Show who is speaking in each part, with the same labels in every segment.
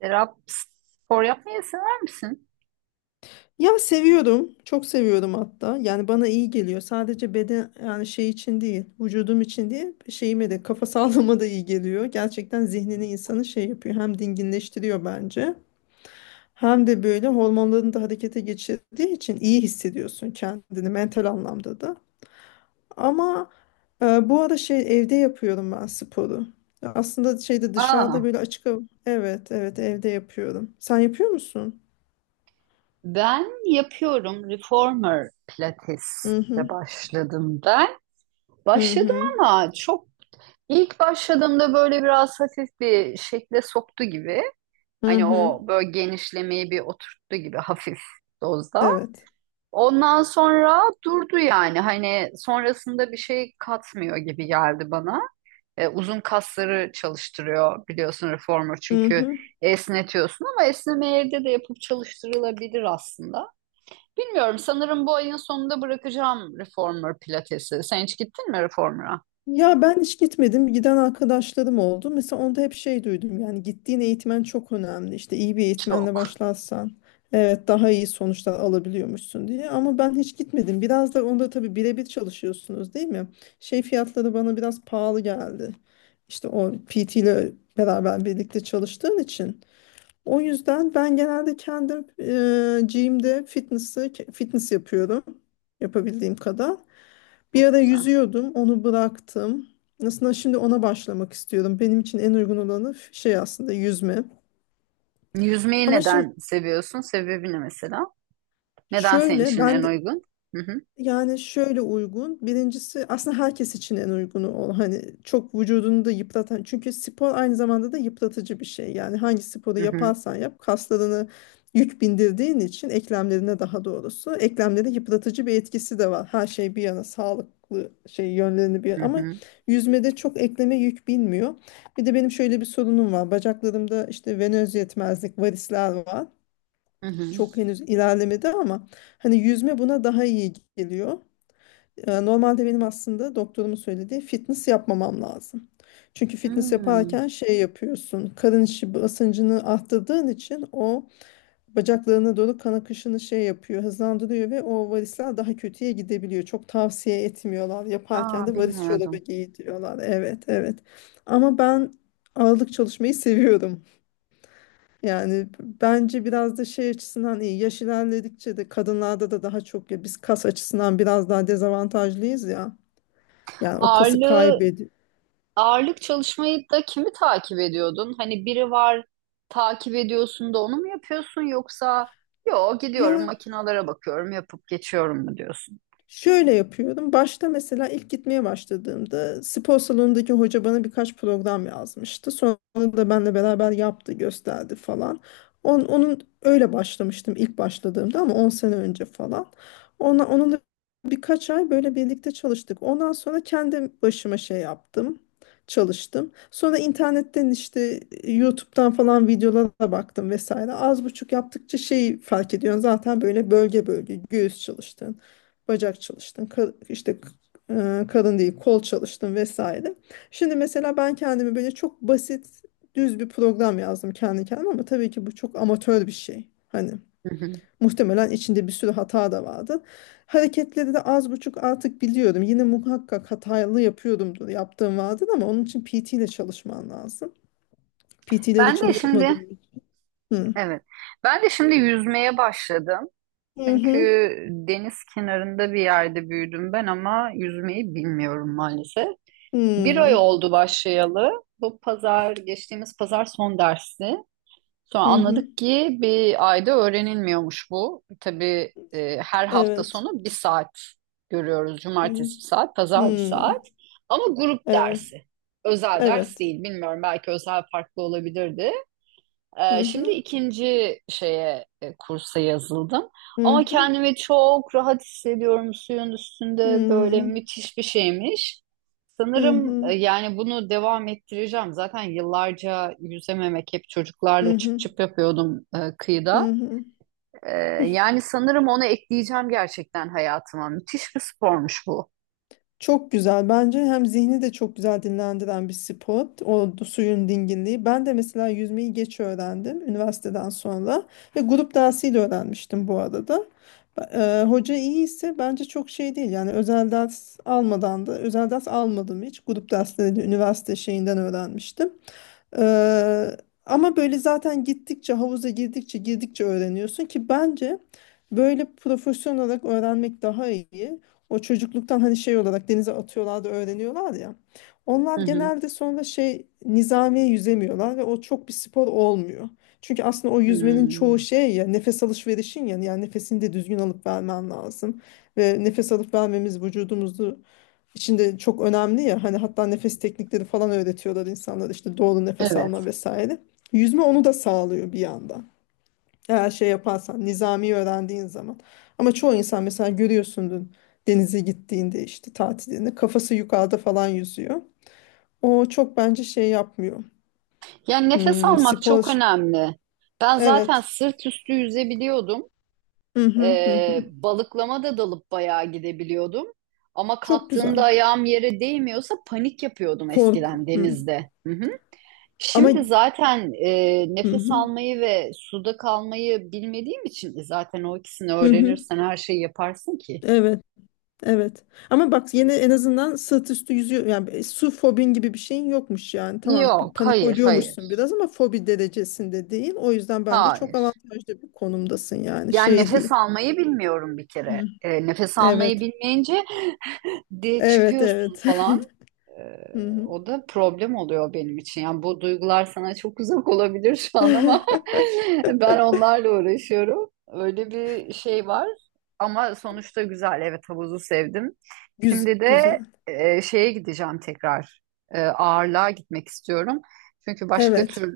Speaker 1: Serap, spor yapmayı sever misin?
Speaker 2: Ya seviyorum. Çok seviyorum hatta. Yani bana iyi geliyor. Sadece beden yani şey için değil, vücudum için değil, şeyime de kafa sağlığıma da iyi geliyor. Gerçekten zihnini insanı şey yapıyor. Hem dinginleştiriyor bence. Hem de böyle hormonların da harekete geçirdiği için iyi hissediyorsun kendini mental anlamda da. Ama bu ara şey evde yapıyorum ben sporu. Ya aslında şeyde dışarıda
Speaker 1: Aa,
Speaker 2: böyle açık hava. Evet, evet evde yapıyorum. Sen yapıyor musun?
Speaker 1: ben yapıyorum. Reformer
Speaker 2: Hı
Speaker 1: Pilates'e
Speaker 2: hı.
Speaker 1: başladım ben.
Speaker 2: Hı
Speaker 1: Başladım
Speaker 2: hı.
Speaker 1: ama çok ilk başladığımda böyle biraz hafif bir şekle soktu gibi.
Speaker 2: Hı
Speaker 1: Hani
Speaker 2: hı.
Speaker 1: o böyle genişlemeyi bir oturttu gibi hafif dozda.
Speaker 2: Evet.
Speaker 1: Ondan sonra durdu yani. Hani sonrasında bir şey katmıyor gibi geldi bana. Uzun kasları çalıştırıyor biliyorsun reformer çünkü
Speaker 2: Mhm.
Speaker 1: esnetiyorsun ama esneme evde de yapıp çalıştırılabilir aslında. Bilmiyorum, sanırım bu ayın sonunda bırakacağım reformer pilatesi. Sen hiç gittin mi reformer'a?
Speaker 2: Ya ben hiç gitmedim. Giden arkadaşlarım oldu. Mesela onda hep şey duydum. Yani gittiğin eğitmen çok önemli. İşte iyi bir eğitmenle
Speaker 1: Çok.
Speaker 2: başlarsan evet daha iyi sonuçlar alabiliyormuşsun diye. Ama ben hiç gitmedim. Biraz da onda tabii birebir çalışıyorsunuz değil mi? Şey fiyatları bana biraz pahalı geldi. İşte o PT ile beraber birlikte çalıştığın için. O yüzden ben genelde kendim gym'de fitness yapıyorum. Yapabildiğim kadar. Bir
Speaker 1: Çok
Speaker 2: ara
Speaker 1: güzel.
Speaker 2: yüzüyordum, onu bıraktım. Aslında şimdi ona başlamak istiyorum. Benim için en uygun olanı şey aslında yüzme.
Speaker 1: Yüzmeyi
Speaker 2: Ama şimdi
Speaker 1: neden seviyorsun? Sebebi ne mesela? Neden senin
Speaker 2: şöyle
Speaker 1: için
Speaker 2: ben
Speaker 1: en
Speaker 2: de-
Speaker 1: uygun? Hı hı.
Speaker 2: Yani şöyle uygun. Birincisi aslında herkes için en uygunu ol. Hani çok vücudunu da yıpratan. Çünkü spor aynı zamanda da yıpratıcı bir şey. Yani hangi sporu
Speaker 1: Hı hı.
Speaker 2: yaparsan yap kaslarını yük bindirdiğin için eklemlerine daha doğrusu eklemlere yıpratıcı bir etkisi de var. Her şey bir yana sağlıklı şey yönlerini
Speaker 1: Hı
Speaker 2: bir ama
Speaker 1: hı.
Speaker 2: yüzmede çok ekleme yük binmiyor. Bir de benim şöyle bir sorunum var. Bacaklarımda işte venöz yetmezlik, varisler var.
Speaker 1: Hı hı.
Speaker 2: Çok henüz ilerlemedi ama hani yüzme buna daha iyi geliyor. Normalde benim aslında doktorumun söylediği fitness yapmamam lazım. Çünkü fitness
Speaker 1: Hmm.
Speaker 2: yaparken şey yapıyorsun. Karın içi basıncını arttırdığın için o bacaklarına doğru kan akışını şey yapıyor, hızlandırıyor ve o varisler daha kötüye gidebiliyor. Çok tavsiye etmiyorlar.
Speaker 1: Aa,
Speaker 2: Yaparken de varis çorabı
Speaker 1: bilmiyordum.
Speaker 2: giy diyorlar. Evet, evet. Ama ben ağırlık çalışmayı seviyorum. Yani bence biraz da şey açısından iyi. Yaş ilerledikçe de kadınlarda da daha çok ya biz kas açısından biraz daha dezavantajlıyız ya. Yani o kası
Speaker 1: Ağırlığı,
Speaker 2: kaybediyor.
Speaker 1: ağırlık çalışmayı da kimi takip ediyordun? Hani biri var, takip ediyorsun da onu mu yapıyorsun, yoksa yo, gidiyorum
Speaker 2: Ya
Speaker 1: makinalara bakıyorum yapıp geçiyorum mu diyorsun?
Speaker 2: şöyle yapıyorum. Başta mesela ilk gitmeye başladığımda spor salonundaki hoca bana birkaç program yazmıştı. Sonra da benle beraber yaptı, gösterdi falan. Onun öyle başlamıştım ilk başladığımda ama 10 sene önce falan. Onunla birkaç ay böyle birlikte çalıştık. Ondan sonra kendi başıma şey yaptım. Çalıştım. Sonra internetten işte YouTube'dan falan videolara baktım vesaire. Az buçuk yaptıkça şeyi fark ediyorsun zaten böyle bölge bölge göğüs çalıştı, bacak çalıştın, işte karın değil kol çalıştın vesaire. Şimdi mesela ben kendimi böyle çok basit düz bir program yazdım kendi kendime ama tabii ki bu çok amatör bir şey. Hani
Speaker 1: Hı hı.
Speaker 2: muhtemelen içinde bir sürü hata da vardı. Hareketleri de az buçuk artık biliyorum. Yine muhakkak hatalı yapıyordumdur, yaptığım vardır ama onun için PT ile çalışman lazım. PT ile de
Speaker 1: Ben de şimdi
Speaker 2: çalışamadığım için. Hı.
Speaker 1: evet. Ben de şimdi yüzmeye başladım.
Speaker 2: Hı
Speaker 1: Çünkü
Speaker 2: hı.
Speaker 1: deniz kenarında bir yerde büyüdüm ben, ama yüzmeyi bilmiyorum maalesef. Bir ay
Speaker 2: Hı
Speaker 1: oldu başlayalı. Geçtiğimiz pazar son dersi. Sonra
Speaker 2: hı. Hı.
Speaker 1: anladık ki bir ayda öğrenilmiyormuş bu. Tabii her hafta
Speaker 2: Evet.
Speaker 1: sonu bir saat görüyoruz.
Speaker 2: Hı.
Speaker 1: Cumartesi bir saat, pazar bir
Speaker 2: Hı.
Speaker 1: saat. Ama grup
Speaker 2: Evet.
Speaker 1: dersi. Özel ders
Speaker 2: Evet.
Speaker 1: değil. Bilmiyorum, belki özel farklı olabilirdi.
Speaker 2: Hı
Speaker 1: Şimdi
Speaker 2: hı,
Speaker 1: ikinci şeye, kursa yazıldım.
Speaker 2: hı
Speaker 1: Ama
Speaker 2: hı,
Speaker 1: kendimi çok rahat hissediyorum suyun
Speaker 2: hı
Speaker 1: üstünde, böyle
Speaker 2: hı,
Speaker 1: müthiş bir şeymiş.
Speaker 2: hı
Speaker 1: Sanırım
Speaker 2: hı,
Speaker 1: yani bunu devam ettireceğim. Zaten yıllarca yüzememek, hep
Speaker 2: hı
Speaker 1: çocuklarla çıp
Speaker 2: hı,
Speaker 1: çıp yapıyordum kıyıda.
Speaker 2: hı hı.
Speaker 1: E, yani sanırım onu ekleyeceğim gerçekten hayatıma. Müthiş bir spormuş bu.
Speaker 2: Çok güzel. Bence hem zihni de çok güzel dinlendiren bir spot. Suyun dinginliği. Ben de mesela yüzmeyi geç öğrendim üniversiteden sonra. Ve grup dersiyle öğrenmiştim bu arada. Hoca iyi ise bence çok şey değil. Yani özel ders almadan da özel ders almadım hiç. Grup dersleriyle üniversite şeyinden öğrenmiştim. Eee, ama böyle zaten gittikçe havuza girdikçe girdikçe öğreniyorsun ki bence böyle profesyonel olarak öğrenmek daha iyi. O çocukluktan hani şey olarak denize atıyorlar da öğreniyorlar ya.
Speaker 1: Hı
Speaker 2: Onlar
Speaker 1: hı.
Speaker 2: genelde sonra şey nizamiye yüzemiyorlar ve o çok bir spor olmuyor. Çünkü aslında o yüzmenin çoğu
Speaker 1: Hmm.
Speaker 2: şey ya nefes alışverişin ya yani nefesini de düzgün alıp vermen lazım. Ve nefes alıp vermemiz vücudumuzu içinde çok önemli ya hani hatta nefes teknikleri falan öğretiyorlar insanlara işte doğru nefes
Speaker 1: Evet.
Speaker 2: alma vesaire. Yüzme onu da sağlıyor bir yandan. Eğer şey yaparsan nizami öğrendiğin zaman. Ama çoğu insan mesela görüyorsundur denize gittiğinde işte tatilinde kafası yukarıda falan yüzüyor. O çok bence şey yapmıyor.
Speaker 1: Yani nefes
Speaker 2: Hmm,
Speaker 1: almak
Speaker 2: spor
Speaker 1: çok önemli. Ben zaten
Speaker 2: evet.
Speaker 1: sırt üstü yüzebiliyordum.
Speaker 2: Hı hı hı.
Speaker 1: Ee,
Speaker 2: Hı.
Speaker 1: balıklama da dalıp bayağı gidebiliyordum. Ama
Speaker 2: Çok güzel.
Speaker 1: kalktığımda ayağım yere değmiyorsa panik yapıyordum
Speaker 2: Korku.
Speaker 1: eskiden
Speaker 2: Hı.
Speaker 1: denizde. Hı hı.
Speaker 2: Ama
Speaker 1: Şimdi zaten
Speaker 2: hı
Speaker 1: nefes
Speaker 2: hı.
Speaker 1: almayı ve suda kalmayı bilmediğim için zaten o ikisini
Speaker 2: Hı hı.
Speaker 1: öğrenirsen her şeyi yaparsın ki.
Speaker 2: Evet. Evet. Ama bak yine en azından sırt üstü yüzüyor. Yani su fobin gibi bir şeyin yokmuş yani. Tamam bir
Speaker 1: Yok,
Speaker 2: panik
Speaker 1: hayır,
Speaker 2: oluyormuşsun
Speaker 1: hayır,
Speaker 2: biraz ama fobi derecesinde değil. O yüzden bence çok
Speaker 1: hayır.
Speaker 2: avantajlı bir konumdasın yani.
Speaker 1: Yani
Speaker 2: Şey
Speaker 1: nefes
Speaker 2: değil.
Speaker 1: almayı bilmiyorum bir kere.
Speaker 2: Hı.
Speaker 1: Nefes almayı
Speaker 2: Evet.
Speaker 1: bilmeyince de
Speaker 2: Evet,
Speaker 1: çıkıyorsun
Speaker 2: evet.
Speaker 1: falan. Ee,
Speaker 2: Hı hı.
Speaker 1: o da problem oluyor benim için. Yani bu duygular sana çok uzak olabilir şu an ama ben onlarla uğraşıyorum. Öyle bir şey var. Ama sonuçta güzel. Evet, havuzu sevdim.
Speaker 2: Güz
Speaker 1: Şimdi de
Speaker 2: güzel.
Speaker 1: şeye gideceğim tekrar. Ağırlığa gitmek istiyorum. Çünkü başka
Speaker 2: Evet.
Speaker 1: türlü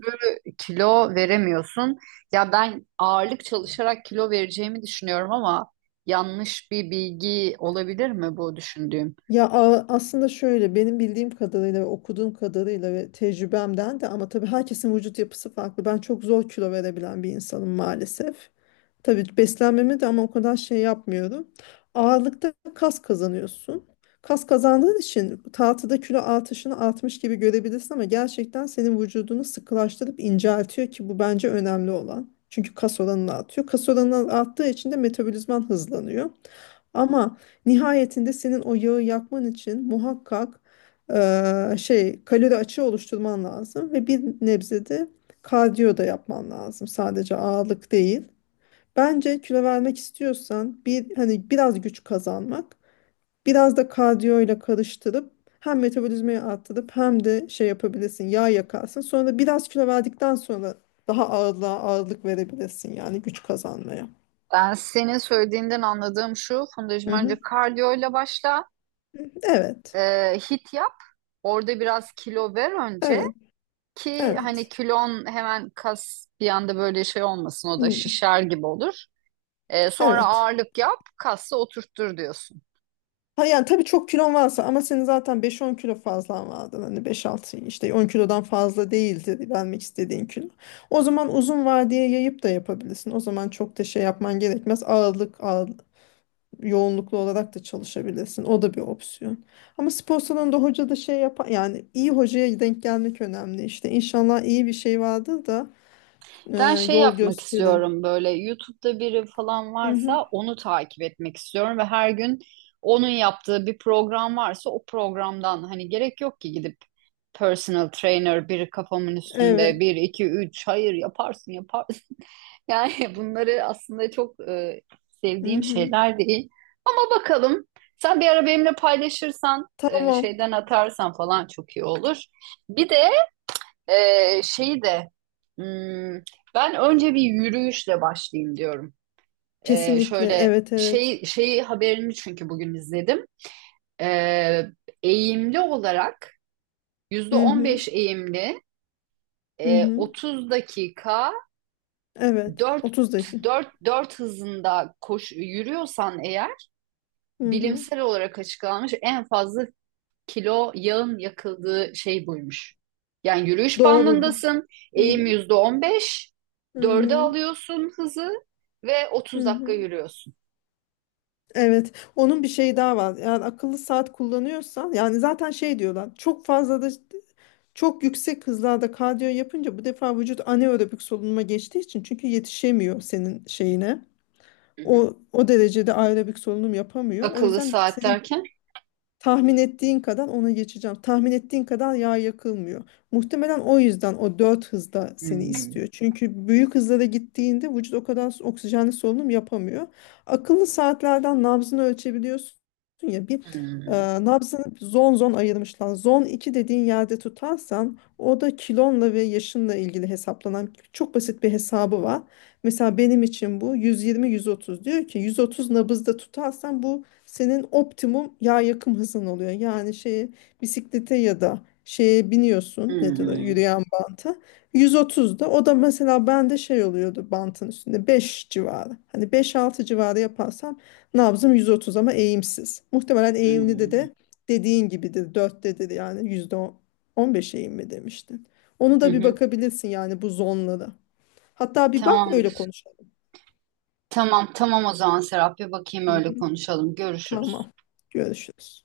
Speaker 1: kilo veremiyorsun. Ya ben ağırlık çalışarak kilo vereceğimi düşünüyorum ama yanlış bir bilgi olabilir mi bu düşündüğüm?
Speaker 2: Ya aslında şöyle benim bildiğim kadarıyla ve okuduğum kadarıyla ve tecrübemden de ama tabii herkesin vücut yapısı farklı. Ben çok zor kilo verebilen bir insanım maalesef. Tabii beslenmeme de ama o kadar şey yapmıyorum. Ağırlıkta kas kazanıyorsun. Kas kazandığın için tahtada kilo artışını artmış gibi görebilirsin ama gerçekten senin vücudunu sıkılaştırıp inceltiyor ki bu bence önemli olan. Çünkü kas oranını artıyor. Kas oranı arttığı için de metabolizman hızlanıyor. Ama nihayetinde senin o yağı yakman için muhakkak şey kalori açığı oluşturman lazım ve bir nebze de kardiyo da yapman lazım. Sadece ağırlık değil. Bence kilo vermek istiyorsan bir hani biraz güç kazanmak, biraz da kardiyo ile karıştırıp hem metabolizmayı arttırıp hem de şey yapabilirsin, yağ yakarsın. Sonra da biraz kilo verdikten sonra daha ağırlığa ağırlık verebilirsin yani güç kazanmaya.
Speaker 1: Ben senin söylediğinden anladığım şu, Fundacığım,
Speaker 2: Hı hı.
Speaker 1: önce kardiyoyla başla,
Speaker 2: Evet.
Speaker 1: hit yap, orada biraz kilo ver önce,
Speaker 2: Evet.
Speaker 1: ki hani
Speaker 2: Evet.
Speaker 1: kilon hemen, kas bir anda böyle şey olmasın, o da
Speaker 2: Hı,
Speaker 1: şişer gibi olur. Sonra
Speaker 2: evet.
Speaker 1: ağırlık yap, kası oturttur diyorsun.
Speaker 2: Ha yani tabii çok kilon varsa ama senin zaten beş on kilo fazlan vardı. Hani beş altı işte 10 kilodan fazla değildi vermek istediğin kilo. O zaman uzun vadeye yayıp da yapabilirsin. O zaman çok da şey yapman gerekmez. Yoğunluklu olarak da çalışabilirsin. O da bir opsiyon. Ama spor salonunda hoca da şey yapar. Yani iyi hocaya denk gelmek önemli işte. İnşallah iyi bir şey vardır da e,
Speaker 1: Ben şey
Speaker 2: yol
Speaker 1: yapmak
Speaker 2: gösterin.
Speaker 1: istiyorum, böyle YouTube'da biri falan
Speaker 2: Hı hı.
Speaker 1: varsa onu takip etmek istiyorum ve her gün onun yaptığı bir program varsa o programdan, hani gerek yok ki gidip personal trainer biri kafamın üstünde
Speaker 2: Evet.
Speaker 1: bir iki üç, hayır yaparsın yaparsın. Yani bunları aslında çok
Speaker 2: Hı
Speaker 1: sevdiğim
Speaker 2: hı.
Speaker 1: şeyler değil. Ama bakalım, sen bir ara benimle paylaşırsan
Speaker 2: Tamam.
Speaker 1: şeyden atarsan falan çok iyi olur. Bir de şey de hmm, ben önce bir yürüyüşle başlayayım diyorum. Ee,
Speaker 2: Kesinlikle.
Speaker 1: şöyle
Speaker 2: Evet evet.
Speaker 1: şeyi haberini, çünkü bugün izledim. Ee, eğimli olarak yüzde
Speaker 2: Hı
Speaker 1: on
Speaker 2: hı.
Speaker 1: beş eğimli,
Speaker 2: Hı hı.
Speaker 1: 30 dakika
Speaker 2: Evet.
Speaker 1: 4
Speaker 2: 30'daki.
Speaker 1: 4 hızında koş, yürüyorsan eğer
Speaker 2: Hı hı.
Speaker 1: bilimsel olarak açıklanmış en fazla kilo yağın yakıldığı şey buymuş. Yani yürüyüş
Speaker 2: Doğrudur.
Speaker 1: bandındasın,
Speaker 2: Hı
Speaker 1: eğim
Speaker 2: hı.
Speaker 1: %15,
Speaker 2: Hı
Speaker 1: dörde
Speaker 2: hı.
Speaker 1: alıyorsun hızı ve
Speaker 2: Hı
Speaker 1: 30 dakika
Speaker 2: hı.
Speaker 1: yürüyorsun.
Speaker 2: Evet. Onun bir şeyi daha var. Yani akıllı saat kullanıyorsan yani zaten şey diyorlar. Çok fazla da çok yüksek hızlarda kardiyo yapınca bu defa vücut anaerobik solunuma geçtiği için çünkü yetişemiyor senin şeyine.
Speaker 1: Hı hı.
Speaker 2: O derecede aerobik solunum yapamıyor. O
Speaker 1: Akıllı
Speaker 2: yüzden
Speaker 1: saat
Speaker 2: senin.
Speaker 1: derken?
Speaker 2: Tahmin ettiğin kadar ona geçeceğim. Tahmin ettiğin kadar yağ yakılmıyor. Muhtemelen o yüzden o 4 hızda seni
Speaker 1: Hmm,
Speaker 2: istiyor. Çünkü büyük hızlara gittiğinde vücut o kadar oksijenli solunum yapamıyor. Akıllı saatlerden nabzını ölçebiliyorsun. Ya e,
Speaker 1: hmm,
Speaker 2: nabzını zon zon ayırmışlar. Zon 2 dediğin yerde tutarsan o da kilonla ve yaşınla ilgili hesaplanan çok basit bir hesabı var. Mesela benim için bu 120-130 diyor ki 130 nabızda tutarsan bu senin optimum yağ yakım hızın oluyor. Yani şeye bisiklete ya da şeye biniyorsun, nedir o
Speaker 1: hmm,
Speaker 2: yürüyen banta, 130'da o da mesela bende şey oluyordu bantın üstünde 5 civarı. Hani beş altı civarı yaparsam nabzım 130 ama eğimsiz. Muhtemelen eğimli de
Speaker 1: hmm,
Speaker 2: de dediğin gibidir, 4'tedir yani. %15 eğim mi demiştin? Onu
Speaker 1: hı
Speaker 2: da bir
Speaker 1: hı.
Speaker 2: bakabilirsin yani, bu zonlara. Hatta bir bak
Speaker 1: Tamam,
Speaker 2: öyle konuşalım.
Speaker 1: tamam, tamam, o zaman Serap, bir bakayım,
Speaker 2: Hı
Speaker 1: öyle
Speaker 2: hı,
Speaker 1: konuşalım. Görüşürüz.
Speaker 2: tamam. Görüşürüz.